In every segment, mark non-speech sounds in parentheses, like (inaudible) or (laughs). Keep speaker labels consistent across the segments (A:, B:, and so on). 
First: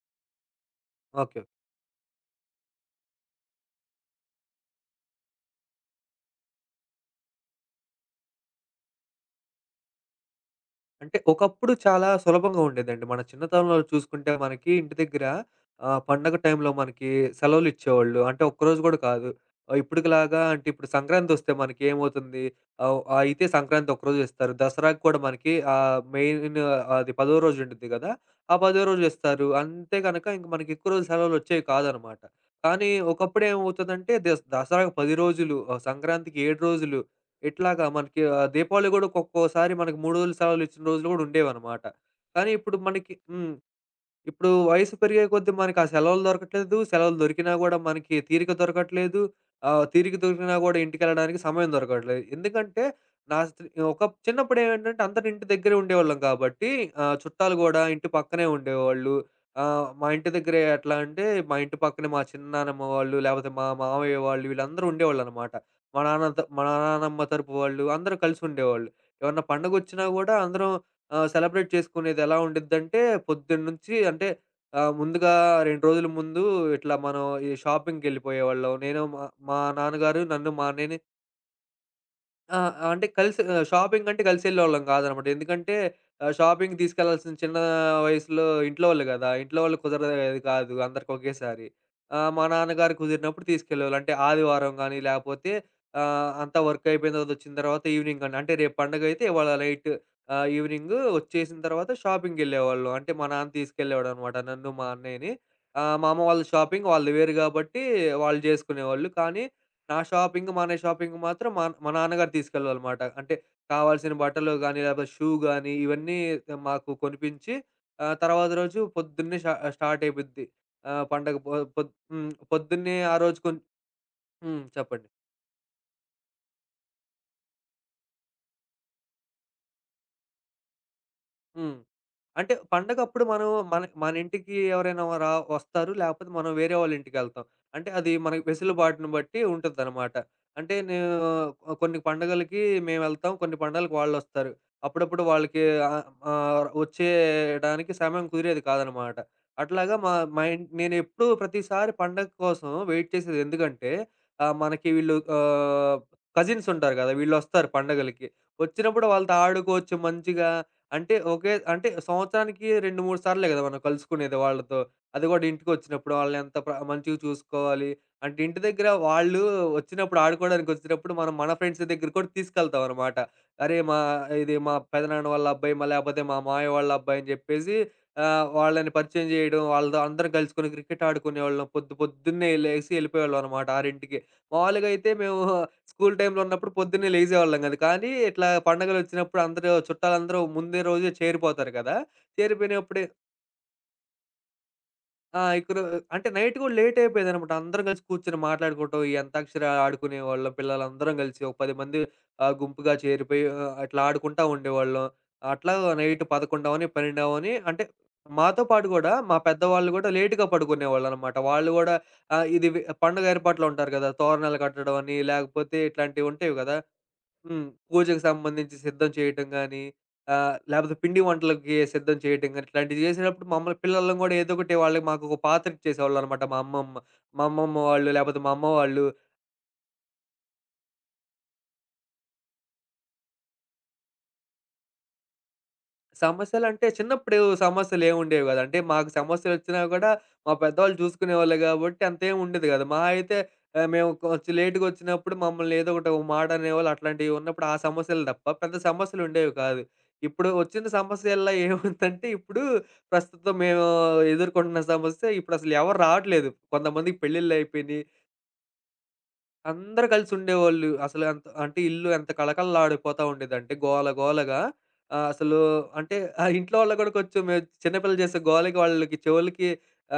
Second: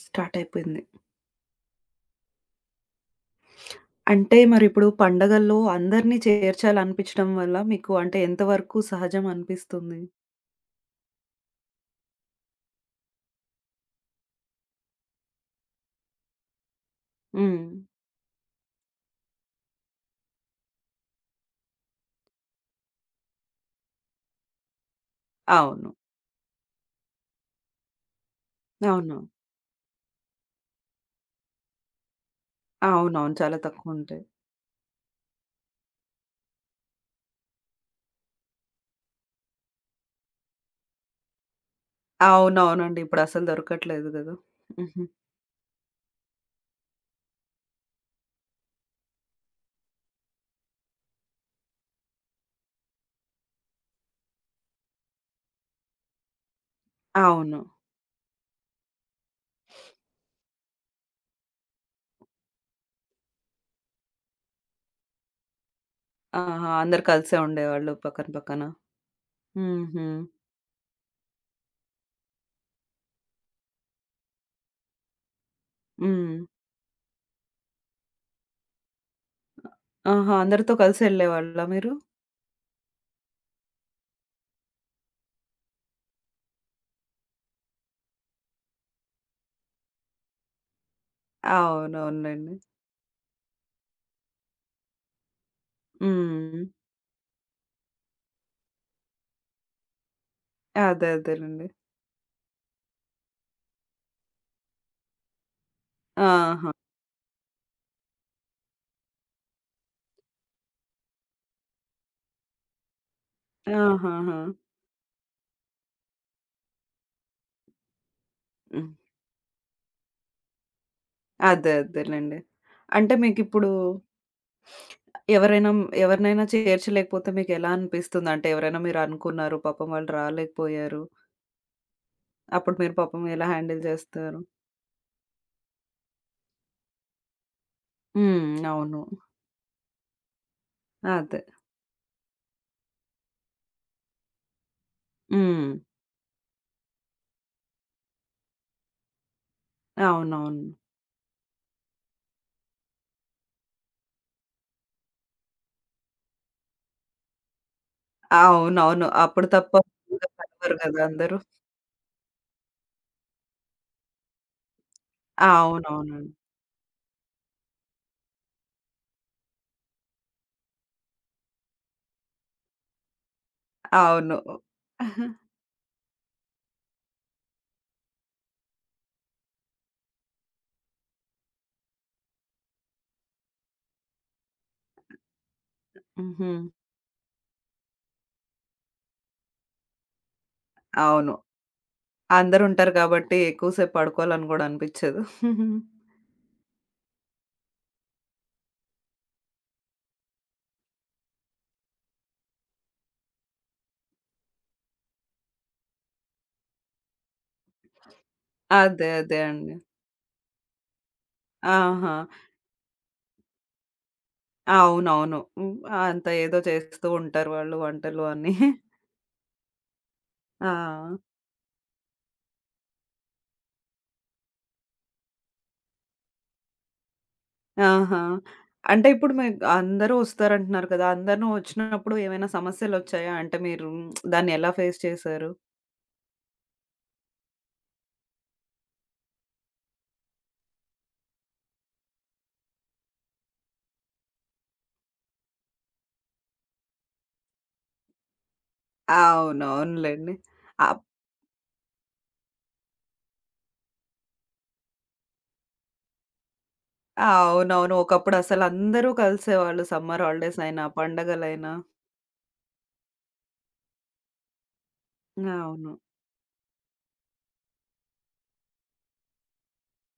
A: Start అయిపోయింది.
B: Okay. Okay.
A: అంటే మరిప్పుడు పండగల్లో అందరిని చేర్చాలనిపిచ్చడం వల్ల మీకు అంటే ఎంత వరకు సహజం అనిపిస్తుంది?
B: అంటే ఒకప్పుడు చాలా సులభంగా ఉండేదండి. మన చిన్నతనంలో చూసుకుంటే మనకి ఇంటి దగ్గర పండగ టైంలో మనకి
A: హ్మ్.
B: సెలవులిచ్చేవాళ్ళు. అంటే ఒక్కరోజు గూడా కాదు. ఇప్పటికిలాగా అంటే ఇప్పుడు సంక్రాంతొస్తే మనకేమవుతుంది? అయితే సంక్రాంతి ఒకరోజు ఇస్తారు. దసరాకి కూడా మనకి
A: అవును.
B: మెయిన్ అది పదో రోజు ఉండిద్ది గదా! ఆ పదో రోజు
A: అవును.
B: ఇస్తారు. అంతే గనక ఇంక మనకి ఎక్కువ రోజులు సెలవులొచ్చేవి కాదనమాట. కానీ
A: అవునవును. చాలా
B: ఒకప్పుడేమవుతదంటే
A: తక్కువుంటాయి.
B: దసరాకి 10 రోజులు, సంక్రాంతికి 7 రోజులు ఇట్లాగా మనకి దీపావళి గూడా ఒక్కొక్కోసారి మనకి 3 రోజులు సెలవులిచ్చిన రోజులు గూడా ఉండేవనమాట. కానీ ఇప్పుడు
A: అవునవునండి.
B: మనకి
A: ఇప్పుడసలు దొరకట్లేదు గదా!
B: ఇప్పుడు వయసు
A: హుహు.
B: పెరిగే కొద్దీ మనకి ఆ సెలవులు దొరకట్లేదు. సెలవులు దొరికినా గూడా మనకి తీరిక దొరకట్లేదు. తీరిక దొరికినా గూడా ఇంటికెళ్ళడానికి సమయం దొరకట్లేదు. ఎందుకంటే నా స్త్రీ ఒక చిన్నప్పుడు ఏమేంటంటే అందరూ ఇంటి దగ్గరే ఉండేవాళ్ళం కాబట్టి చుట్టాలు
A: అవును.
B: గూడా ఇంటి పక్కనే ఉండేవాళ్ళు. మా ఇంటి దగ్గరే ఎట్లా అంటే మా ఇంటి పక్కనే మా చిన్నానమ్మ వాళ్ళు, లేపోతే మా మావయ్య వాళ్ళు వీళ్ళందరూ ఉండేవాళ్ళనమాట. మా నాన్న త మా
A: ఆహా! అందరూ
B: నానమ్మ
A: కలిసే
B: తరపు వాళ్ళు
A: ఉండేవాళ్ళు
B: అందరూ
A: పక్కన
B: కలిసి
A: పక్కన.
B: ఉండేవాళ్ళు. ఏమన్నా పండగొచ్చినా
A: హుహు.
B: గూడా అందరం సెలబ్రేట్ చేసుకునేదెలా ఉండిద్దంటే, పొద్దున్నుంచి అంటే ముందుగా 2 రోజుల
A: హ్మ్.
B: ముందు ఇట్లా మనం ఈ షాపింగ్‌కెళ్ళిపోయేవాళ్ళం. నేను మా మా నాన్నగారు,
A: ఆహా!
B: నన్ను, మా
A: అందరితో
B: అన్నయ్యని
A: కలిసి ఎళ్ళేవాళ్ళా మీరు?
B: ఆ! అంటే కలిసి షాపింగ్‌కంటే కలిసెళ్ళేవాళ్ళం కాదనమాట. ఎందుకంటే షాపింగ్‌కి తీసుకెళ్లాల్సిన చిన్న వయసులో ఇంట్లో వాళ్ళు గదా! ఇంట్లో వాళ్ళు కుదరదది కాదు అందరికి ఒకేసారి. మా
A: అవునవునులెండి.
B: నాన్నగారు కుదిరినప్పుడు తీసుకెళ్ళేవాళ్ళు. అంటే ఆదివారం గానీ, లేపోతే అంతా
A: హ్మ్.
B: వర్క్ అయిపోయిన తర్వాత వచ్చిన తర్వాత ఈవినింగ్ గానీ, అంటే రేపు పండగైతే ఇవాళ నైట్ ఈవినింగ్
A: అదే
B: వచ్చేసిన
A: అదేనండి.
B: తర్వాత షాపింగ్‌కెళ్ళేవాళ్ళం. అంటే మా నాన్న తీసుకెళ్ళేవాడనమాట నన్ను, మా అన్నయ్యని. మా అమ్మ వాళ్ళ
A: ఆహా!
B: షాపింగ్ వాళ్ళది వేరు గాబట్టి వాళ్ళు జేసుకునేవాళ్ళు. కానీ నా షాపింగ్, మా అన్నయ్య షాపింగ్ మాత్రం మా మా నాన్నగారు తీసుకెళ్ళాలనమాట. అంటే కావాల్సిన
A: ఆహాహా!
B: బట్టలు గానీ, లేకపోతే షూ గానీ ఇవన్నీ మాకు కొనిపించి తర్వాత రోజు
A: హ్మ్.
B: పొద్దున్నే స్టార్ట్ అయిపోద్ది. ఆహ్, పండగ పొ
A: అదే
B: పొద్ హ్మ్.
A: అదేలెండి.
B: పొద్దున్నే
A: అంటే
B: ఆ రోజు
A: మీకిప్పుడు
B: హ్మ్. చెప్పండి.
A: ఎవరైనా ఎవరినైనా చేర్చలేకపోతే మీకెలా అనిపిస్తుంది? అంటే ఎవరైనా మీరనుకున్నారు, పాపం వాళ్ళు రాలేకపోయారు.
B: హ్మ్. అంటే
A: అప్పుడు మీరు
B: పండగప్పుడు
A: పాపం ఎలా
B: మనం మన
A: హ్యాండిల్
B: మన
A: చేస్తారు?
B: ఇంటికి ఎవరైనా వస్తారు. లేకపోతే మనం వేరే వాళ్ళ ఇంటికెళ్తాం. అంటే అది మనకి
A: హ్మ్. అవును.
B: వెసులుబాటుని బట్టి ఉంటదనమాట. అంటే నేను
A: అదే.
B: కొన్ని పండగలకి మేమెళ్తాం. కొన్ని పండగలకి వాళ్ళొస్తారు. అప్పుడప్పుడు వాళ్ళకి
A: హ్మ్.
B: ఆహ్, ఆహ్, వచ్చేయడానికి సమయం కుదిరేది కాదనమాట. అట్లాగా మా మా
A: అవునవును.
B: ఇం నేనెప్పుడూ ప్రతిసారి పండగ కోసం వెయిట్ చేసేది ఎందుకంటే మనకి వీళ్ళు కజిన్స్ ఉంటారు కదా! వీళ్ళొస్తారు పండగలకి. వచ్చినప్పుడు
A: అవునవును.
B: వాళ్ళతో
A: అప్పుడు తప్ప
B: ఆడుకోవచ్చు
A: ఇంకా
B: మంచిగా.
A: కలవరు గదా
B: అంటే
A: అందరూ.
B: ఒకే అంటే సంవత్సరానికి 2, 3 సార్లే కదా మనం కలుసుకునేది వాళ్ళతో. అది కూడా ఇంటికొచ్చినప్పుడు
A: అవునవునండి.
B: వాళ్ళని ఎంత ప్ర మంచిగా చూసుకోవాలి. అంటే ఇంటి దగ్గర వాళ్ళు వచ్చినప్పుడు ఆడుకోవడానికొచ్చినప్పుడు మనం మన ఫ్రెండ్స్ దగ్గర కూడా తీసుకెళ్తామనమాట. అరే! మా
A: అవును.
B: ఇది మా పెదనాన్న వాళ్ళ అబ్బాయి లేకపోతే మా మామయ్య వాళ్ళ అబ్బాయి అని చెప్పేసి వాళ్ళని పరిచయం చేయడం. వాళ్ళతో అందరం కలుసుకొని క్రికెట్ ఆడుకునేవాళ్ళం. పొద్దున్నే లేసి ఎళ్ళిపోయేవాళ్ళం అనమాట 6కి. మాములుగా అయితే మేము స్కూల్ టైమ్‌లో
A: హుహు.
B: ఉన్నప్పుడు పొద్దున్నే లెగిసేవాళ్ళం కాదు. కానీ ఇట్లా పండగలొచ్చినప్పుడు అందరూ చుట్టాలందరూ ముందే రోజే
A: అవును.
B: చేరిపోతారు కదా!
A: అందరుంటారు
B: చేరిపోయినప్పుడు
A: కాబట్టి ఎక్కువ సేపు పడుకోవాలని గూడా అనిపిచ్చదు.
B: ఆ!
A: (laughs)
B: ఇక్కడ అంటే నైట్ కూడా లేట్ అయిపోయేదనమాట. అందరం కలిసి కూర్చొని మాట్లాడుకోవటం, ఈ అంతాక్షరి ఆడుకునేవాళ్ళం. పిల్లలందరం కలిసి ఒక 10 మంది గుంపుగా చేరిపోయి అట్లా ఆడుకుంటా ఉండేవాళ్ళం. అట్లా నైట్ 11 అవని, 12 అవని అంటే మాతో పాటు
A: అదే.
B: గూడా మా
A: అదే అండి.
B: పెద్దవాళ్ళు గూడా లేట్‌గా పడుకునేవాళ్ళనమాట. వాళ్ళు గూడా
A: ఆహా!
B: ఆహ్, ఇది పండుగ ఏర్పాట్లో ఉంటారు గదా! తోరణాలు కట్టడం అని,
A: అవునవును. హ్మ్.
B: లేకపోతే
A: అంత
B: ఇట్లాంటివి ఉంటాయి
A: ఏదో
B: గదా!
A: చేస్తూ ఉంటారు
B: హ్మ్.
A: వాళ్ళు
B: పూజకి
A: వంటలు అన్నీ.
B: సంబంధించి సిద్ధం చేయటం గానీ, లేపోతే
A: ఆ!
B: పిండి వంటలకి సిద్ధం చేయటం గానీ, ఇట్లాంటివి చేసినప్పుడు మమ్మల్ని పిల్లలని గూడా ఏదో ఒకటి వాళ్ళకి మాకొక పాత్ర ఇచ్చేసేవాళ్ళనమాట మా అమ్మమ్మ. మా అమ్మమ్మ వాళ్ళు,
A: ఆహా!
B: లేపోతే మా అమ్మ వాళ్ళు
A: అంటే ఇప్పుడు మీ అందరూ వస్తారంటున్నారు కదా! అందరూ వచ్చినప్పుడు ఏమైనా సమస్యలొచ్చాయా? అంటే మీరు దాన్ని ఎలా ఫేస్ చేశారు?
B: సమస్యలంటే చిన్నప్పుడు సమస్యలేముండేవి గాదు. అంటే మాకు సమస్యలొచ్చినా గూడా మా పెద్దవాళ్ళు చూసుకునేవాళ్ళు గాబట్టి అంతేముండేది గాదు. మహా అయితే మేము కొంచెం లేట్‌గొచ్చినప్పుడు మమ్మల్ని ఏదో ఒకటి ఒక మాట అనేవాళ్ళు. అట్లాంటివున్నప్పుడు ఆ సమస్యలు తప్ప పెద్ద సమస్యలుండేవి కాదు.
A: అవునవునులెండి.
B: ఇప్పుడు వచ్చిన
A: అప్
B: సమస్యల్లా ఏముందంటే ఇప్పుడు ప్రస్తుతం మేము ఎదుర్కొంటున్న సమస్య ఇప్పుడసలు ఎవరు రావట్లేదు. కొంతమందికి
A: అవునవును.
B: పెళ్ళిళ్ళయిపోయినియి.
A: ఒకప్పుడు అసలందరూ కలిసేవాళ్ళు
B: అందరూ
A: సమ్మర్ హాలిడేస్ అయినా,
B: కలిసుండేవాళ్ళు. అసలు అంత
A: పండగలైనా.
B: అంటే ఇల్లు ఎంత కళకళలాడిపోతా ఉండేదంటే గోల గోలగా. ఆహ్, అసలు
A: అవును.
B: అంటే ఆ ఇంట్లో వాళ్ళు కూడా కొంచెం మేము చిన్న పిల్లలు చేసే గోలకి వాళ్ళకి చెవులకి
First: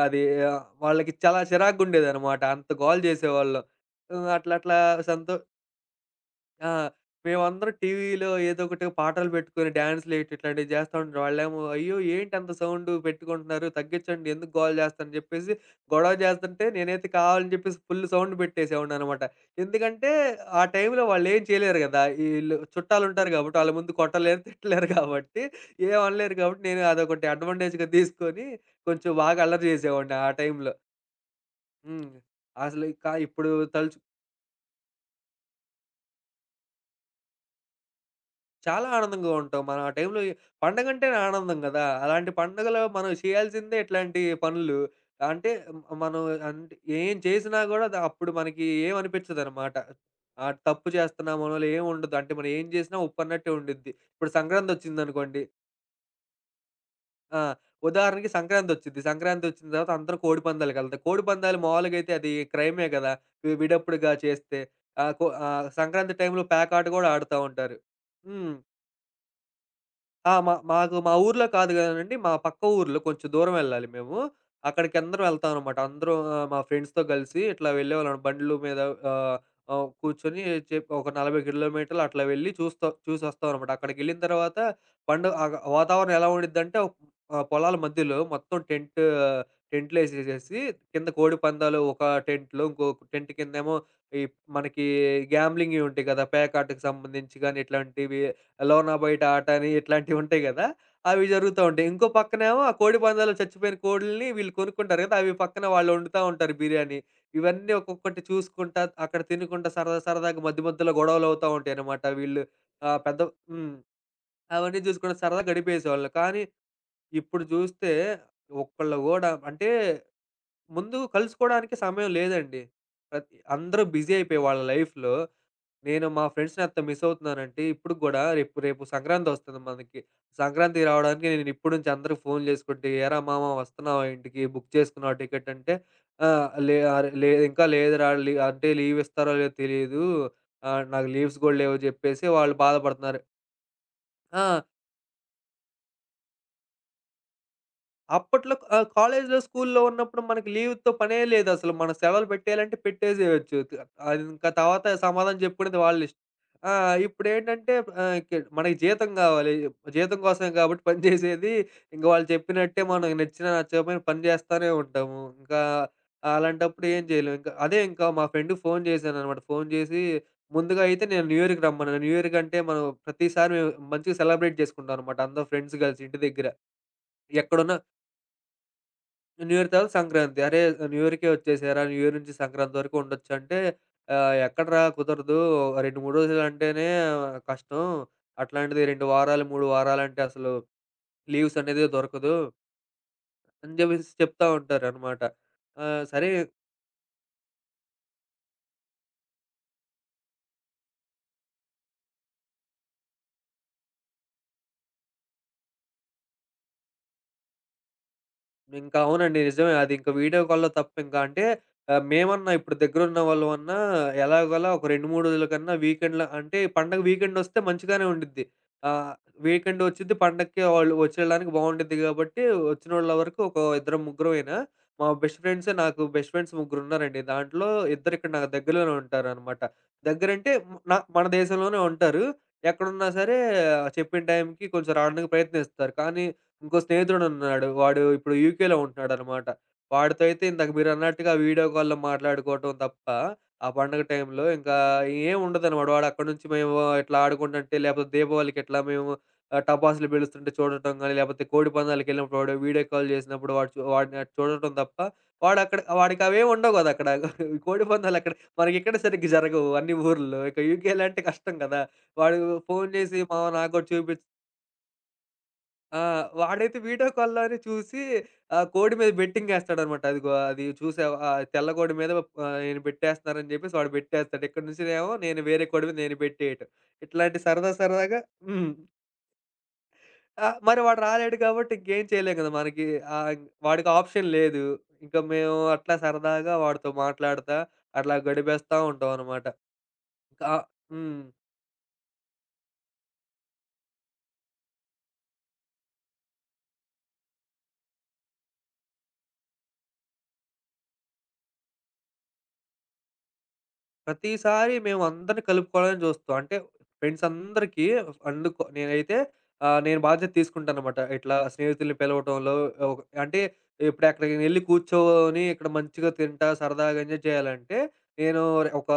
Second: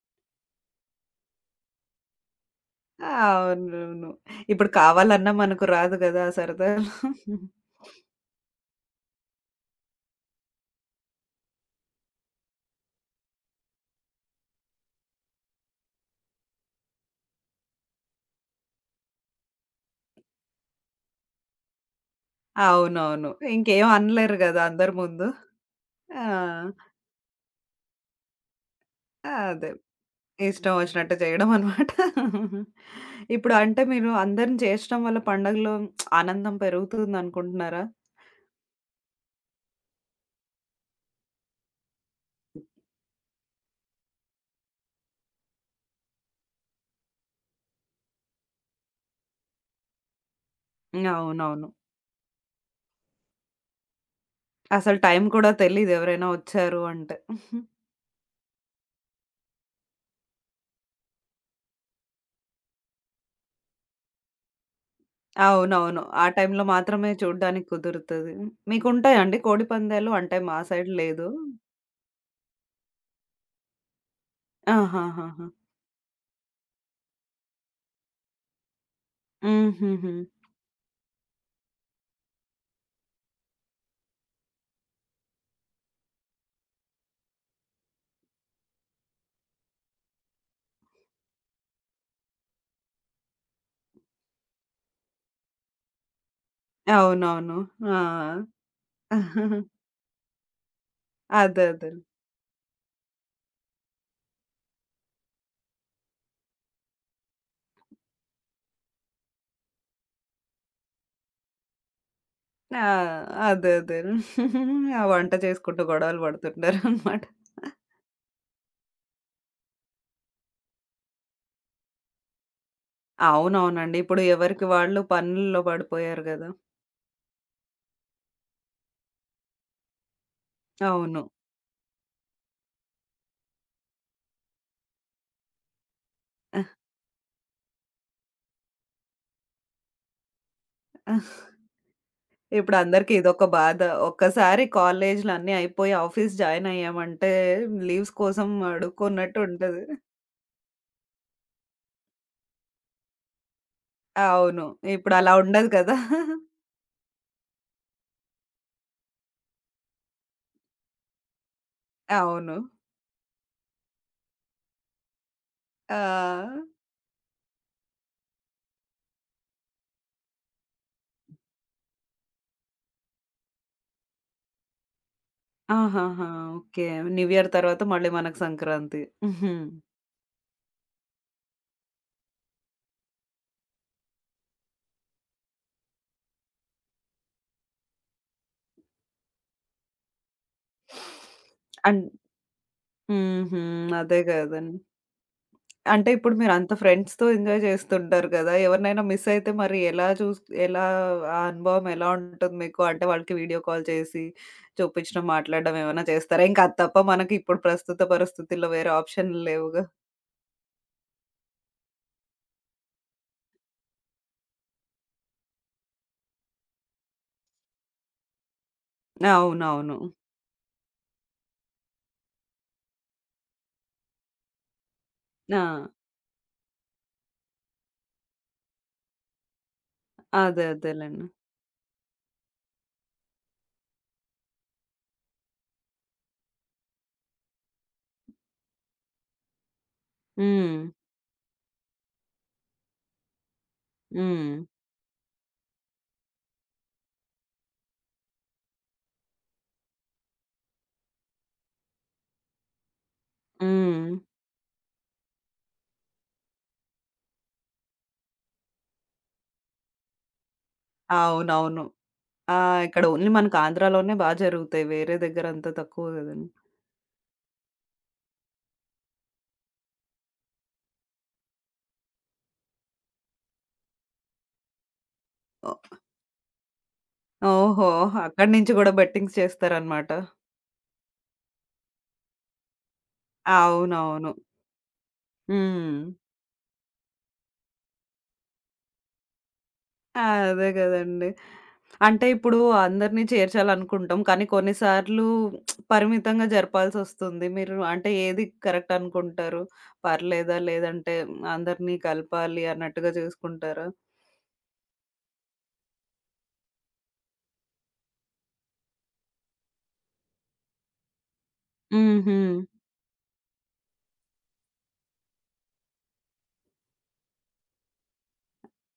B: అది వాళ్ళకి చాలా చిరాకుగుండేదనమాట. అంత గోల చేసేవాళ్ళం.
A: అవునవును.
B: హ్మ్. అట్లా
A: ఇప్పుడు
B: అట్లా
A: కావాలన్నా
B: సంతో
A: మనకు రాదు కదా! ఆ
B: ఆ!
A: సరదాలు.
B: మేమందరం టీవీలో ఏదో ఒకటి పాటలు పెట్టుకొని డాన్స్‌లు ఏటి ఇట్లాంటివి చేస్తా ఉంటారు. వాళ్ళేమో, "అయ్యో! ఏంటి అంత సౌండు పెట్టుకుంటున్నారు? తగ్గించండి. ఎందుకు గోల చేస్తారు?" అని చెప్పేసి గొడవ చేస్తుంటే నేనైతే కావాలని చెప్పేసి ఫుల్ సౌండ్ పెట్టేసేవాడిననమాట. ఎందుకంటే ఆ టైంలో వాళ్ళేం చేయలేరు కదా! ఈళ్ళు
A: అవునవును.
B: చుట్టాలుంటారు కాబట్టి వాళ్ళ
A: ఇంకేం
B: ముందు
A: అనలేరు
B: కొట్టలేరు,
A: కదా!
B: తిట్టలేరు
A: అందరి ముందు.
B: కాబట్టి ఏం అనలేరు కాబట్టి
A: ఆ!
B: నేను అదొకటి అడ్వాంటేజ్‌గా తీసుకొని కొంచెం
A: ఆ!
B: బాగా అల్లరి
A: అదే.
B: చేసేవాడిని ఆ టైంలో.
A: ఇష్టం వచ్చినట్టు చేయడం అనమాట.
B: హ్మ్. అసలు ఇక ఇప్పుడు
A: ఇప్పుడు అంటే
B: తలుచుకుంటే
A: మీరు అందరిని చేర్చడం వల్ల పండగలో ఆనందం పెరుగుతుందనుకుంటున్నారా?
B: చాలా ఆనందంగా ఉంటాం. మనం ఆ టైంలో ఈ పండగంటేనే ఆనందం గదా! అలాంటి పండగలో మనం చేయాల్సిందే ఇట్లాంటి పనులు. అంటే మనం అంటే ఏం చేసినా గూడా అప్పుడు మనకి ఏమనిపించదనమాట. ఆ తప్పు
A: హ్మ్.
B: చేస్తున్నామనో
A: అవునవును.
B: ఏముండదు. అంటే మనం ఏం చేసినా ఉప్పన్నట్టే ఉండిద్ది. ఇప్పుడు
A: అసలు టైం
B: సంక్రాంతొచ్చిందనుకోండి
A: కూడా తెలీదు ఎవరైనా వచ్చారు అంటే.
B: ఆ! ఉదాహరణకి సంక్రాంతొచ్చిద్ది. సంక్రాంతొచ్చిన తర్వాత అందరూ కోడి పందాలకెళ్తారు. కోడి పందాలు మామూలుగా అయితే అది క్రైమే గదా! విడప్పుడుగా చేస్తే.
A: అవునవును.
B: సంక్రాంతి
A: ఆ
B: టైంలో
A: టైంలో
B: పేకాట గూడా
A: మాత్రమే
B: ఆడుతా
A: చూడ్డానికి
B: ఉంటారు.
A: కుదురుతది.
B: హ్మ్.
A: మీకుంటాయా అండి కోడిపందాలు?
B: ఆ!
A: అంటే మా సైడ్
B: మాకు మా
A: లేదు.
B: ఊర్లో కాదు గానండి. మా పక్క ఊర్లో కొంచెం దూరం వెళ్ళాలి మేము. అక్కడికి అందరం
A: ఆహాహాహా!
B: వెళ్తామనమాట. అందరం మా ఫ్రెండ్స్‌తో కలిసి ఇట్లా వెళ్ళేవాళ్ళం. బండ్లు మీద ఆహ్, ఆహ్,
A: హుహుహు.
B: కూర్చొని ఒక 40 కిలోమీటర్లు అట్లా వెళ్ళి చూసొస్తామనమాట. అక్కడికెళ్ళిన తర్వాత వాతావరణం ఎలా ఉండిద్దంటే పొలాల మధ్యలో మొత్తం టెంట్‌లేసేసేసి కింద కోడి పందాలు ఒక టెంట్‌లో, ఇంకో టెంట్ కిందేమో ఈ మనకి గ్యామ్లింగ్‌వి ఉంటాయి కదా! పేకాటకి సంబంధించి గాని
A: అవునవును. ఆ!
B: ఇట్లాంటివి లోనా బయట ఆట అని ఇట్లాంటివి ఉంటాయి కదా! అవి జరుగుతా
A: అదే
B: ఉంటాయి.
A: అదే.
B: ఇంకో పక్కనేమో ఆ కోడి పందాల్లో చచ్చిపోయిన కోడుల్ని వీళ్ళు కొనుక్కుంటారు కదా! అవి పక్కన వాళ్ళు వండుతా ఉంటారు బిర్యానీ. ఇవన్నీ ఒక్కొక్కటి చూసుకుంటా, అక్కడ తినుకుంటా సరదా సరదాగా మధ్య మధ్యలో గొడవలు అవుతా ఉంటాయన్నమాట. వీళ్ళు
A: ఆ!
B: ఆహ్, పెద్ద
A: అదే
B: హ్మ్.
A: అదే.
B: అవన్నీ
A: ఆ
B: చూసుకుంటా
A: వంట
B: సరదా
A: చేసుకుంటూ
B: గడిపేసేవాళ్ళం.
A: గొడవలు
B: కానీ
A: పడుతుంటారనమాట.
B: ఇప్పుడు చూస్తే ఒక్కళ్ళు గూడా అంటే ముందు కలుసుకోవడానికి సమయం లేదండి. ప్రతి అందరూ
A: అవునవునండి.
B: బిజీ
A: ఇప్పుడు
B: అయిపోయి వాళ్ళ
A: ఎవరికి వాళ్ళు
B: లైఫ్‌లో.
A: పనుల్లో
B: నేను మా
A: పడిపోయారు గదా!
B: ఫ్రెండ్స్‌ని ఎంత మిస్ అవుతున్నానంటే, ఇప్పుడికి గూడా రేపు రేపు సంక్రాంతొస్తుంది మనకి. సంక్రాంతికి
A: అవును.
B: రావడానికి నేను ఇప్పటి నుంచి అందరికి ఫోన్‌లు చేసుకుంటే, "ఏరా మామ వస్తున్నావా ఇంటికి? బుక్ చేసుకున్నావా టికెట్?" అంటే, "ఆహ్, లే అరె లే ఇంకా లేదురా అంటే లీవ్ ఇస్తారో లేదో తెలీదు. నాకు లీవ్స్
A: (laughs)
B: గూడా లేవు" జెప్పేసి వాళ్ళు
A: ఇప్పుడు అందరికి
B: బాధపడుతున్నారు.
A: ఇదొక బాధ.
B: ఆ!
A: ఒక్కసారి కాలేజీలన్నీ అయిపోయి ఆఫీస్ జాయిన్ అయ్యామంటే లీవ్స్ కోసం
B: అప్పట్లో కాలేజ్‌లో,
A: అడుక్కున్నట్టు
B: స్కూల్‌లో
A: ఉంటది.
B: ఉన్నప్పుడు మనకి లీవ్‌తో పనే లేదసలు. మనం సెలవులు పెట్టేయాలంటే పెట్టేసేయొచ్చు. అది ఇంకా
A: అవును.
B: తర్వాత
A: ఇప్పుడు అలా
B: సమాధానం
A: ఉండదు
B: చెప్పుకునేది
A: కదా!
B: వాళ్ళ ఇష్టం. ఆ! ఇప్పుడేంటంటే ఇక మనకి జీతం కావాలి. జీతం కోసమే కాబట్టి పని చేసేది. ఇంక వాళ్ళు
A: అవును.
B: చెప్పినట్టే మనం నచ్చినా, నచ్చకపోయినా పని చేస్తానే ఉంటాము. ఇంకా
A: ఆ!
B: అలాంటప్పుడు ఏం చేయలేం. ఇంకా అదే ఇంకా మా ఫ్రెండ్‌కి ఫోన్ చేశాననమాట. ఫోన్ చేసి ముందుగా అయితే నేను న్యూ ఇయర్‌కి రమ్మన్నాను. న్యూ ఇయర్ కంటే మనం ప్రతిసారి మేము మంచిగా సెలబ్రేట్ చేసుకుంటాం అనమాట. అందరం ఫ్రెండ్స్ కలిసి ఇంటి
A: ఆహాహా!
B: దగ్గర.
A: ఓకే. న్యూ ఇయర్
B: ఎక్కడున్నా
A: తర్వాత మళ్ళీ మనకు సంక్రాంతి. హుహు.
B: న్యూ ఇయర్ తర్వాత సంక్రాంతి. అరే! న్యూ ఇయర్‌కే వచ్చేసారా? న్యూ ఇయర్ నుంచి సంక్రాంతి వరకు ఉండొచ్చు అంటే, ఎక్కడరా కుదరదు. 2, 3 రోజులు అంటేనే కష్టం. అట్లాంటిది 2 వారాలు, 3 వారాలంటే అసలు లీవ్స్ అనేది
A: అన్
B: దొరకదు
A: హుహు.
B: అని చెప్పేసి
A: అదే
B: చెప్తా
A: గదండీ!
B: ఉంటారనమాట.
A: అంటే
B: సరే
A: ఇప్పుడు మీరంత ఫ్రెండ్స్‌తో ఎంజాయ్ చేస్తుంటారు కదా! ఎవరినైనా మిస్ అయితే మరి ఎలా ఎలా ఆ అనుభవం ఎలా ఉంటుంది మీకు? అంటే వాళ్ళకి వీడియో కాల్ చేసి చూపించడం, మాట్లాడడం ఏమైనా చేస్తారా? ఇంక అది తప్ప మనకి ఇప్పుడు ప్రస్తుత పరిస్థితుల్లో వేరే
B: ఇంకా అవునండి.
A: ఆప్షన్లు
B: నిజమే.
A: లేవుగా.
B: అది ఇంకా వీడియో కాల్‌లో తప్ప ఇంకా అంటే మేమన్నా ఇప్పుడు దగ్గరున్న వాళ్ళమన్నా ఎలాగోలా ఒక 2, 3 రోజుల కన్నా వీకెండ్‌ల అంటే ఈ పండగ వీకెండొస్తే మంచిగానే ఉండిద్ది. ఆహ్, వీకెండ్
A: అవునవును.
B: వచ్చిద్ది. పండక్కి వాళ్ళు వచ్చేయడానికి బావుండిద్ది కాబట్టి వచ్చినోళ్ళ వరకు ఒక ఇద్దరం ముగ్గురమేనా మా బెస్ట్
A: ఆ!
B: ఫ్రెండ్సే నాకు బెస్ట్ ఫ్రెండ్స్ ముగ్గురున్నారండి. దాంట్లో ఇద్దరు ఇక్కడ నాకు దగ్గరలోనే ఉంటారనమాట. దగ్గరంటే
A: అదే
B: మన
A: అదేలెండి.
B: దేశంలోనే ఉంటారు. ఎక్కడున్నా సరే ఆ, చెప్పిన టైంకి కొంచెం రావడానికి ప్రయత్నిస్తారు. కానీ ఇంకో స్నేహితుడున్నాడు. వాడు ఇప్పుడు యూకేలో ఉంటున్నాడనమాట. వాడితో అయితే ఇందాక
A: హ్మ్.
B: మీరన్నట్టుగా వీడియో కాల్‌లో మాట్లాడుకోవటం తప్ప, ఆ పండగ టైంలో
A: హ్మ్.
B: ఇంకా ఏం ఉండదనమాట. వాడు అక్కడి నుంచి మేము ఇట్లా ఆడుకుంటుంటే, లేపోతే దీపావళికి ఇట్లా మేము టపాసులు పేలుస్తుంటే చూడటం గానీ, లేపోతే కోడి పందాలకెళ్ళినప్పుడు వాడు వీడియో కాల్ జేసినప్పుడు వాడు చు
A: హ్మ్.
B: వాడిని అటు చూడటం తప్ప, వాడక్కడ వాడికవేం ఉండవు గదా! అక్కడ. (laughs) కోడి పందాలక్కడ మనకిక్కడ సరిగ్గా జరగవు అన్ని ఊర్లలో. ఇక యూకేలో అంటే కష్టం గదా!
A: అవునవును.
B: వాడు
A: ఆ!
B: ఫోను
A: ఇక్కడ
B: జేసి,
A: ఓన్లీ
B: "మామ
A: మనకు
B: నాకు గూడా
A: ఆంధ్రాలోనే
B: చూపించు"
A: బా జరుగుతాయి. వేరే దగ్గర అంత
B: ఆ!
A: తక్కువ కదండీ.
B: వాడైతే వీడియో కాల్‌లోనే చూసి కోడి మీద బెట్టింగేస్తాడనమాట. అదిగో అది చూసావా తెల్ల కోడి మీద ఈయన బెట్టేస్తున్నారని జెప్పేసి వాడు బెట్టేస్తాడు. ఇక్కడ నుంచినేమో నేను వేరే కోడి
A: ఓహ్!
B: మీద నేను బెట్టేయటం. ఇట్లాంటి సరదా
A: ఓహో!
B: సరదాగా
A: అక్కడి
B: హ్మ్.
A: నుంచి గూడా బెట్టింగ్స్ చేస్తారనమాట.
B: మరి వాడు రాలేడు కాబట్టి ఇంకేం చేయలేం గదా! మనకి ఆహ్, వాడికి ఆప్షన్
A: అవునవును.
B: లేదు. ఇంక మేము అట్లా
A: హ్మ్.
B: సరదాగా వాడితో మాట్లాడతా, అట్లా గడిపేస్తా ఉంటామనమాట. ఇంకా
A: అదే
B: హ్మ్.
A: గదండీ. అంటే ఇప్పుడు అందరిని చేర్చాలనుకుంటాం. కానీ కొన్నిసార్లు పరిమితంగా జరపాల్సొస్తుంది. మీరు అంటే ఏది కరెక్ట్ అనుకుంటారు? పర్లేదా? లేదంటే అందరినీ కలపాలి అన్నట్టుగా జూసుకుంటారా?
B: ప్రతిసారి మేమందరిని కలుపుకోవాలని చూస్తాం. అంటే ఫ్రెండ్స్ అందరికీ అందుకు నేనైతే నేను బాధ్యత తీసుకుంటాననమాట. ఇట్లా స్నేహితుల్ని
A: హుహు.
B: పిలవటంలో ఒక అంటే ఇప్పుడు ఎక్కడికైనా ఎళ్లి కూర్చొని ఇక్కడ మంచిగా తింటా, సరదాగా ఎంజాయ్ చేయాలంటే నేను ఒక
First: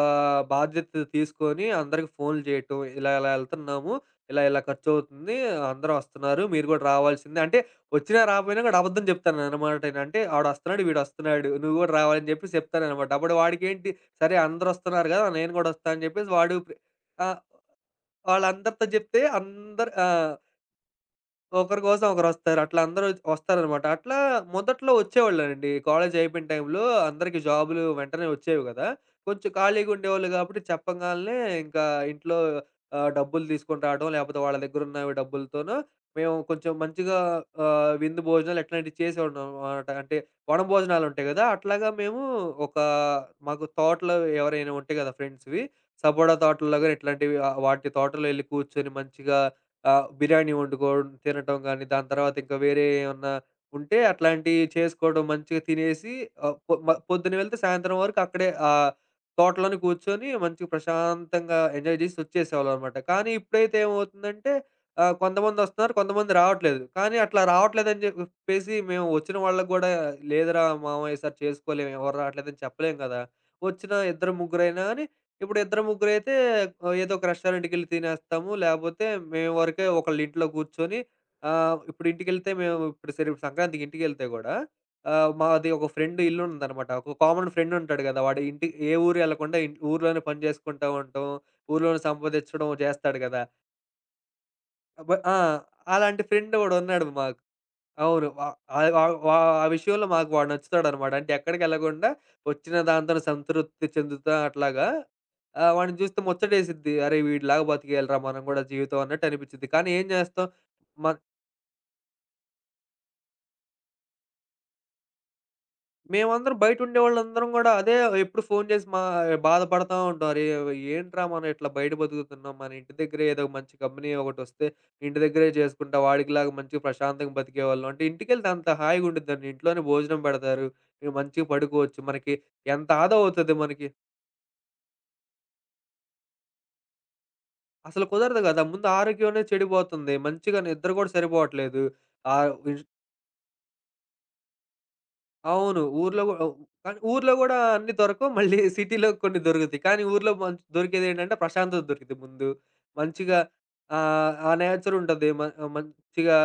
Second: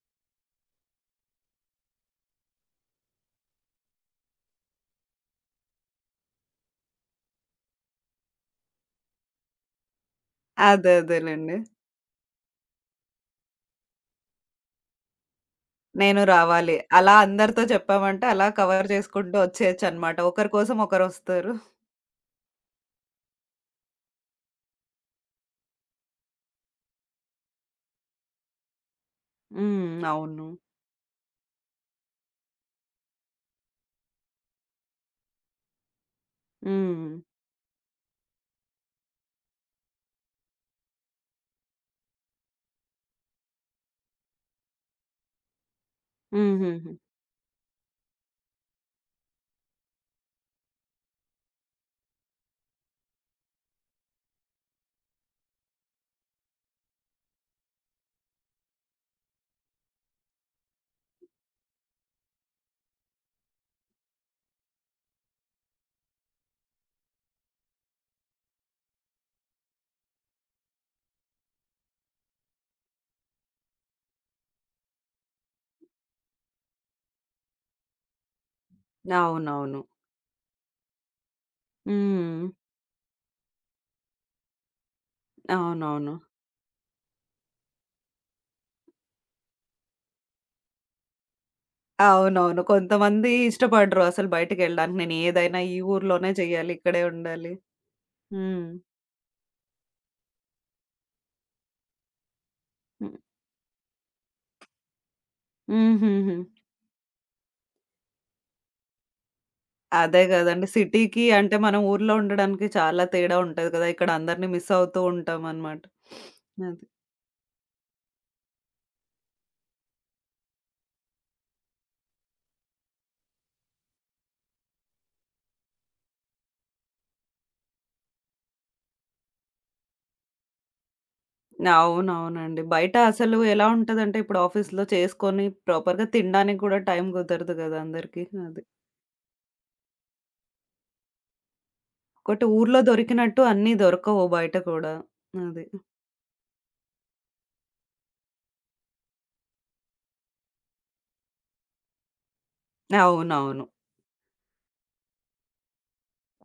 B: బాధ్యత తీసుకొని అందరికి ఫోన్లు చేయటం. ఇలా ఇలా ఎళ్తున్నాము. ఇలా ఇలా ఖర్చవుతుంది. అందరూ వస్తున్నారు. మీరు కూడా రావాల్సిందే. అంటే వచ్చినా రాకపోయినా కూడా అబద్ధం చెప్తాననమాట. అంటే ఆడొస్తున్నాడు,
A: అదే
B: వీడొస్తున్నాడు.
A: అదేలెండి.
B: నువ్వు కూడా రావాలని చెప్పేసి చెప్తాననమాట. అప్పుడు వాడికేంటి సరే అందరొస్తున్నారు గదా! నేను గూడా ఒస్తా అని
A: నేను
B: జెప్పేసి
A: రావాలి. అలా
B: ఆహ్,
A: అందరితో చెప్పామంటే అలా
B: వాళ్ళందరితో
A: కవర్
B: జెప్తే
A: చేసుకుంటూ
B: అందరు ఆ!
A: ఒచ్చేయొచ్చనమాట. ఒకరి కోసం ఒకరొస్తారు.
B: ఒకరి కోసం ఒకరొస్తారు. అట్లా అందరూ వస్తారనమాట. అట్లా మొదట్లో వచ్చేవాళ్ళండి. కాలేజ్ అయిపోయిన టైంలో అందరికీ జాబులు వెంటనే వచ్చేవి కదా! కొంచెం ఖాళీగా
A: హ్మ్.
B: ఉండేవాళ్ళు
A: అవును.
B: కాబట్టి చెప్పంగాల్నే ఇంకా ఇంట్లో డబ్బులు తీసుకొని రావడం, లేపోతే వాళ్ళ దగ్గరున్న డబ్బులతోనో మేము కొంచెం
A: హ్మ్.
B: మంచిగా విందు భోజనాలు ఇట్లాంటివి చేసేవాళ్ళం అనమాట. అంటే వనభోజనాలుంటాయి కదా! అట్లాగా మేము ఒక మాకు తోటలో ఎవరైనా ఉంటే కదా ఫ్రెండ్స్‌వి, సపోటా తోటల్లో
A: హుహుహు.
B: గాని ఇట్లాంటివి వాటి తోటలో ఎళ్లి కూర్చొని మంచిగా బిర్యానీ వండుకోవడం తినటం గానీ, దాని తర్వాత ఇంకా వేరే ఏమన్నా ఉంటే అట్లాంటియి చేసుకోవడం మంచిగా తినేసి ఆహ్, పొ మ పొద్దున వెళ్తే సాయంత్రం వరకు అక్కడే తోటలోనే కూర్చొని మంచిగా ప్రశాంతంగా ఎంజాయ్ జేసి వచ్చేసేవాళ్ళమనమాట. కానీ ఇప్పుడైతే ఏమవుతుందంటే కొంతమందొస్తున్నారు, కొంతమంది రావట్లేదు. కానీ అట్లా రావట్లేదని జెప్పేసి మేము వచ్చిన వాళ్ళకి గూడా లేదురా మామ ఈసారి చేసుకోలేము, ఎవరు రావట్లేదని చెప్పలేం గదా! వచ్చిన ఇద్దరు ముగ్గురైనా అని ఇప్పుడు ఇద్దరు ముగ్గురైతే ఏదో ఒక రెస్టారెంట్‌కెళ్ళి తినేస్తాము. లేపోతే మేము
A: అవునవును.
B: వరకే ఒకళ్ళ ఇంట్లో కూర్చొని ఆహ్, ఇప్పుడు ఇంటికెళ్తే
A: హ్మ్.
B: మేము ఇప్పుడు సరే ఇప్పుడు సంక్రాంతికి ఇంటికెళ్తే గూడా మాది ఒక
A: అవునవును.
B: ఫ్రెండ్ ఇల్లుందనమాట. ఒక కామన్ ఫ్రెండ్ ఉంటాడు గదా! వాడు ఇంటి ఏ ఊరు ఎళ్ళకుండా ఊర్లోనే పని చేసుకుంటా ఉండటం, ఊర్లోనే
A: అవునవును.
B: సంపాదిచ్చడం చేస్తాడు
A: కొంతమంది
B: గదా!
A: ఇష్టపడరు అసలు బయటికెళ్ళడానికి. నేను
B: ఆ!
A: ఏదైనా ఈ
B: అలాంటి
A: ఊర్లోనే
B: ఫ్రెండ్
A: చేయాలి, ఇక్కడే
B: ఒకడున్నాడు మాకు.
A: ఉండాలి.
B: అవును. ఆహ్,
A: హ్మ్.
B: ఆహ్, ఆహ్, వా ఆ విషయంలో మాకు వాడు నచ్చుతాడనమాట. అంటే ఎక్కడికెళ్ళకుండా వచ్చిన
A: హ్మ్.
B: దాంతోనే సంతృప్తి చెందుతా అట్లాగా వాడిని చూస్తే
A: హుహుహు.
B: ముచ్చటేసిద్ది. అరే! వీడిలాగా బతికేయాలిరా మనం గూడా జీవితం అన్నట్టు అనిపిచ్చిద్ది. కానీ ఏం
A: అదే
B: జేస్తాం?
A: గదండీ.
B: మ
A: సిటీకి అంటే మనం ఊర్లో ఉండడానికి చాలా తేడా ఉంటది కదా! ఇక్కడ అందరిని మిస్ అవుతూ ఉంటామనమాట.
B: మేమందరం బయట
A: అది.
B: ఉండేవాళ్ళందరం గూడా అదే ఎప్పుడు ఫోను చేసి మా బాధపడతా ఉంటాం. అరే! ఏంట్రా మనం ఇట్లా బయట బతుకుతున్నాం. మన ఇంటి దగ్గరే ఏదో మంచి కంపెనీ ఒకటొస్తే ఇంటి దగ్గరే చేసుకుంటా వాడికిలాగా మంచిగా ప్రశాంతంగా బతికేవాళ్ళం. అంటే ఇంటికెళ్తే అంత హాయిగా ఉండిద్దండి. ఇంట్లోనే భోజనం పెడతారు. ఇక మంచిగా పడుకోవచ్చు.
A: అవునవునండి.
B: ఎంత
A: బయట
B: ఆదా
A: అసలు
B: అవుతది
A: ఎలా
B: మనకి.
A: ఉంటదంటే ఇప్పుడు ఆఫీస్‌లో చేసుకొని ప్రాపర్‌గా తినడానికి గూడా టైం కుదరదు గదా!
B: అసలు
A: అందరికి.
B: కుదరదు గదా!
A: అది.
B: ముందు ఆరోగ్యం అనేది చెడిపోతుంది. మంచిగా నిద్ర గూడా సరిపోవట్లేదు.
A: ఒకటి
B: ఆహ్,
A: ఊర్లో
B: ఇన్
A: దొరికినట్టు అన్నీ దొరకవు బయట కూడా. అది.
B: అవును. ఊర్లో గూ అవ్ కానీ ఊర్లో గూడా అన్నీ దొరకవు. మళ్ళీ సిటీలో కొన్ని దొరుకుతాయి. కానీ ఊర్లో మంచ్ దొరికేదేంటంటే ప్రశాంతత దొరికిద్ది ముందు. మంచిగా
A: అవునవును.
B: ఆ నేచరుంటది. మంచిగా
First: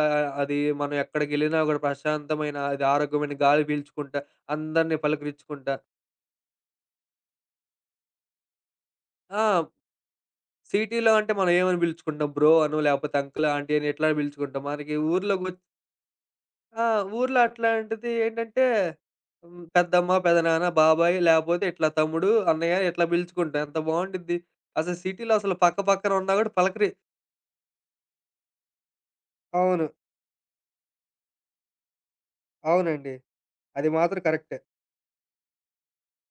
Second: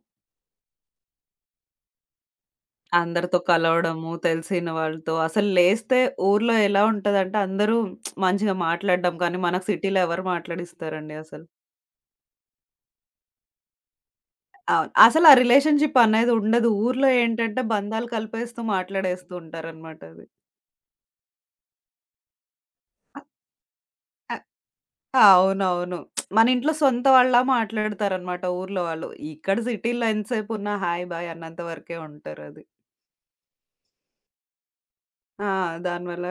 B: అది మనం ఎక్కడికెళ్ళినా గూడా ప్రశాంతమైన అది ఆరోగ్యమైన
A: అందరితో
B: గాలి
A: కలవడము,
B: పీల్చుకుంటా,
A: తెలిసిన
B: అందరిని
A: వాళ్ళతో అసలు
B: పలకరించుకుంటా
A: లేస్తే ఊర్లో ఎలా ఉంటదంటే అందరూ మంచిగా మాట్లాడడం కానీ,
B: ఆ!
A: మనకు సిటీలో ఎవరు
B: సిటీలో
A: మాట్లాడిస్తారండి
B: అంటే
A: అసలు.
B: మనం ఏమని పిలుచుకుంటాం? బ్రో అనో, లేకపోతే అంకుల్, ఆంటీ అని ఇట్లా పిలుచుకుంటాం.
A: అవును.
B: మనకి
A: అసలు ఆ
B: ఊర్లోకి
A: రిలేషన్‌షిప్ అనేది ఉండదు.
B: ఆ!
A: ఊర్లో
B: ఊర్లో
A: ఏంటంటే
B: అట్లాంటిది
A: బంధాలు కలిపేస్తూ
B: ఏంటంటే,
A: మాట్లాడేస్తూ
B: హ్మ్,
A: ఉంటారనమాట
B: పెద్దమ్మ,
A: అది.
B: పెదనాన్న, బాబాయ్ లేపోతే ఇట్లా తమ్ముడు, అన్నయ్య ఇట్లా
A: అ
B: పిలుచుకుంటా. ఎంత
A: అ
B: బావుండిద్ది. అసలు సిటీలో అసలు పక్క
A: అవునవును.
B: పక్కన ఉన్నా
A: మన
B: గూడా
A: ఇంట్లో సొంత వాళ్ళలా మాట్లాడతారనమాట ఊర్లో వాళ్ళు. ఇక్కడ
B: అవును.
A: సిటీలో ఎంతసేపు ఉన్నా హాయ్, బాయ్ అన్నంత వరకే ఉంటారది.
B: అవునండి. అది మాత్రం కరెక్టే.
A: ఆ! దానివల్ల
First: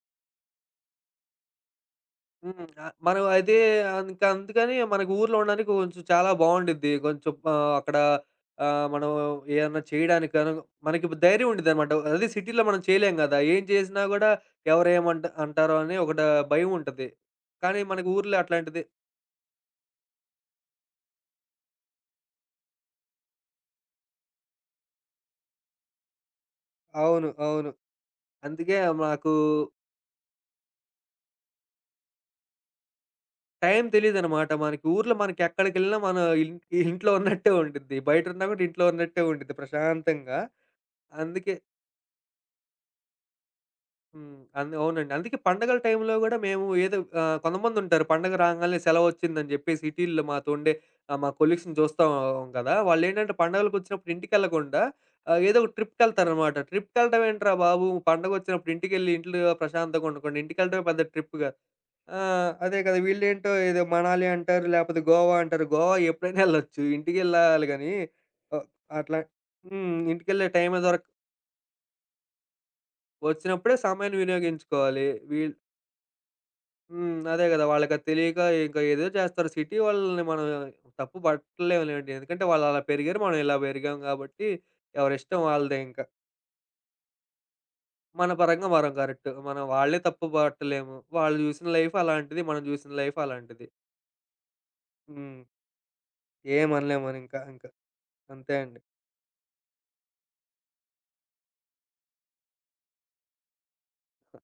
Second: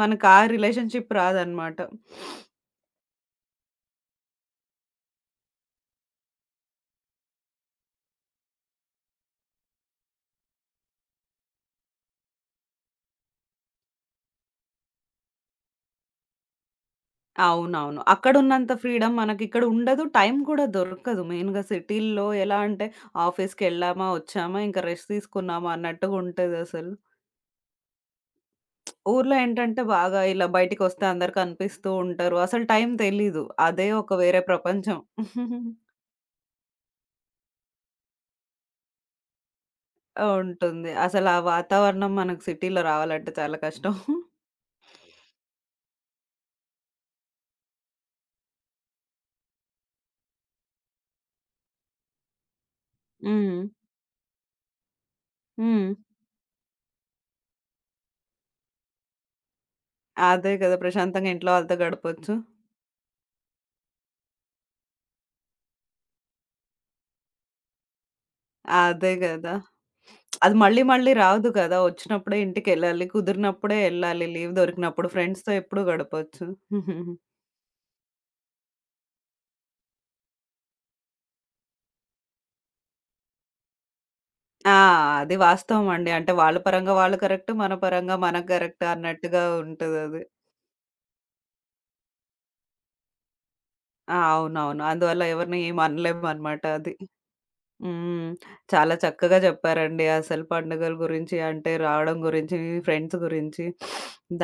A: మనకు ఆ రిలేషన్‌షిప్ రాదనమాట.
B: హ్మ్. మనం అదే ఇంక అందుకని మనకు ఊర్లో ఉండడానికి కొంచెం చాలా బావుండిద్ది. కొంచెం అక్కడ మనం ఏమన్నా చేయడానికి గాను మనకి ధైర్యం ఉండిద్దనమాట. అదే సిటీలో మనం చేయలేం గదా! ఏం చేసినా గూడా ఎవరేమంట అంటారో అని ఒకటి భయం ఉంటది. కానీ
A: అవునవును.
B: మనకు ఊర్లో
A: అక్కడున్నంత
B: అట్లాంటిది
A: ఫ్రీడమ్ మనకిక్కడ ఉండదు. టైం కూడా దొరకదు. మెయిన్‌గా సిటీల్లో ఎలా అంటే ఆఫీస్‌కెళ్ళామా, వచ్చామా, ఇంకా రెస్ట్ తీసుకున్నామా అన్నట్టుగా ఉంటదసలు.
B: అవును. అవును. అందుకే మాకు
A: ఊర్లో ఏంటంటే బాగా ఇలా బయటికొస్తే అందరు కనిపిస్తూ ఉంటారు. అసలు టైం తెలీదు.
B: టైం
A: అదే ఒక వేరే
B: తెలీదనమాట. మనకి
A: ప్రపంచం.
B: ఊర్లో మనకెక్కడికెళ్ళినా మనం ఇన్ ఇంట్లో ఉన్నట్టే ఉండిద్ది. బయటున్నా గూడా ఇంట్లో ఉన్నట్టే ఉండిద్ది ప్రశాంతంగా.
A: ఉంటుంది. అసలు ఆ
B: అందుకే
A: వాతావరణం మనకు సిటీలో రావాలంటే చాలా కష్టం.
B: హ్మ్. అవునండి. అందుకే పండగల టైంలో గూడా మేము ఏదో కొంతమందుంటారు పండగ రాంగాల్నే సెలవొచ్చిందని జెప్పి సిటీల్లో మాతో ఉండే మా కొలీగ్స్‌ని చూస్తాం గదా! వాళ్ళేంటంటే
A: హ్మ్.
B: పండగలకొచ్చినప్పుడు ఇంటికెళ్ళకుండా ఏదో ఒక
A: హ్మ్.
B: ట్రిప్‌కెళ్తారనమాట. ట్రిప్‌కెళ్ళడం ఏంట్రా బాబు! పండగొచ్చినప్పుడు ఇంటికెళ్ళి ఇంట్లో ప్రశాంతంగా ఉండకుండా
A: అదే కదా!
B: ఇంటికెళ్ళడమే పెద్ద
A: ప్రశాంతంగా
B: ట్రిప్‌గా
A: ఇంట్లో వాళ్ళతో
B: ఆ!
A: గడపొచ్చు.
B: అదే కదా! వీళ్ళేంటో ఏదో మనాలి అంటారు, లేపోతే గోవా అంటారు. గోవా ఎప్పుడైనా ఎళ్ళొచ్చు. ఇంటికెళ్ళాలి గానీ ఆహ్,
A: అదే
B: అట్లా
A: కదా!
B: హ్మ్. ఇంటికెళ్ళే
A: అది
B: టైమే
A: మళ్ళీ
B: దొరక్క
A: మళ్ళీ రాదు కదా! వచ్చినప్పుడే ఇంటికెళ్ళాలి.
B: వచ్చినప్పుడే
A: కుదిరినప్పుడే
B: సమయాన్ని
A: ఎళ్ళాలి. లీవ్
B: వినియోగించుకోవాలి.
A: దొరికినప్పుడు. ఫ్రెండ్స్‌తో
B: వీళ్
A: ఎప్పుడు గడపొచ్చు.
B: హ్మ్. అదే గదా! వాళ్ళకది తెలియక ఇంకా ఏదో చేస్తారు. సిటీ వాళ్ళని మనం తప్పు పట్టలేంలేండి. ఎందుకంటే వాళ్ళలా పెరిగారు. మనం ఇలా పెరిగాం గాబట్టి
A: ఆ! అది
B: ఎవరిష్టం వాళ్ళదే
A: వాస్తవం
B: ఇంకా.
A: అండి. అంటే వాళ్ళ పరంగా వాళ్ళు కరెక్ట్. మన పరంగా
B: మన
A: మనకు
B: పరంగా
A: కరెక్ట్
B: మనం కరెక్ట్.
A: అన్నట్టుగా
B: మనం వాళ్ళే
A: ఉంటదది.
B: తప్పు పట్టలేము. వాళ్ళు జూసిన లైఫ్ అలాంటిది. మనం జూసిన లైఫ్ అలాంటిది.
A: ఆ! అవునవును. అందువల్ల
B: హ్మ్.
A: ఎవరిని ఏమి అనలేమనమాట అది.
B: ఏమనలేం మనింకా. ఇంక.
A: హ్మ్.
B: అంతే అండి.
A: చాలా చక్కగా చెప్పారండి. అసలు పండుగల గురించి, అంటే రావడం గురించి, ఫ్రెండ్స్ గురించి.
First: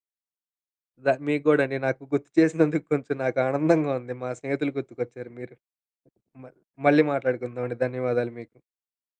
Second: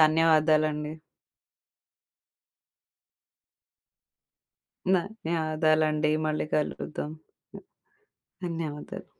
A: ధన్యవాదాలండి.
B: మీకు గూడా అండి. నాకు గుర్తు చేసినందుకు కొంచెం నాకు ఆనందంగా ఉంది. మా స్నేహితులు గుర్తుకొచ్చారు మీరు.
A: ధన్యవాదాలండి. మళ్ళీ
B: మ మళ్ళీ
A: కలుద్దాం.
B: మాట్లాడుకుందాం అండి. ధన్యవాదాలు మీకు.
A: ధన్యవాదాలు.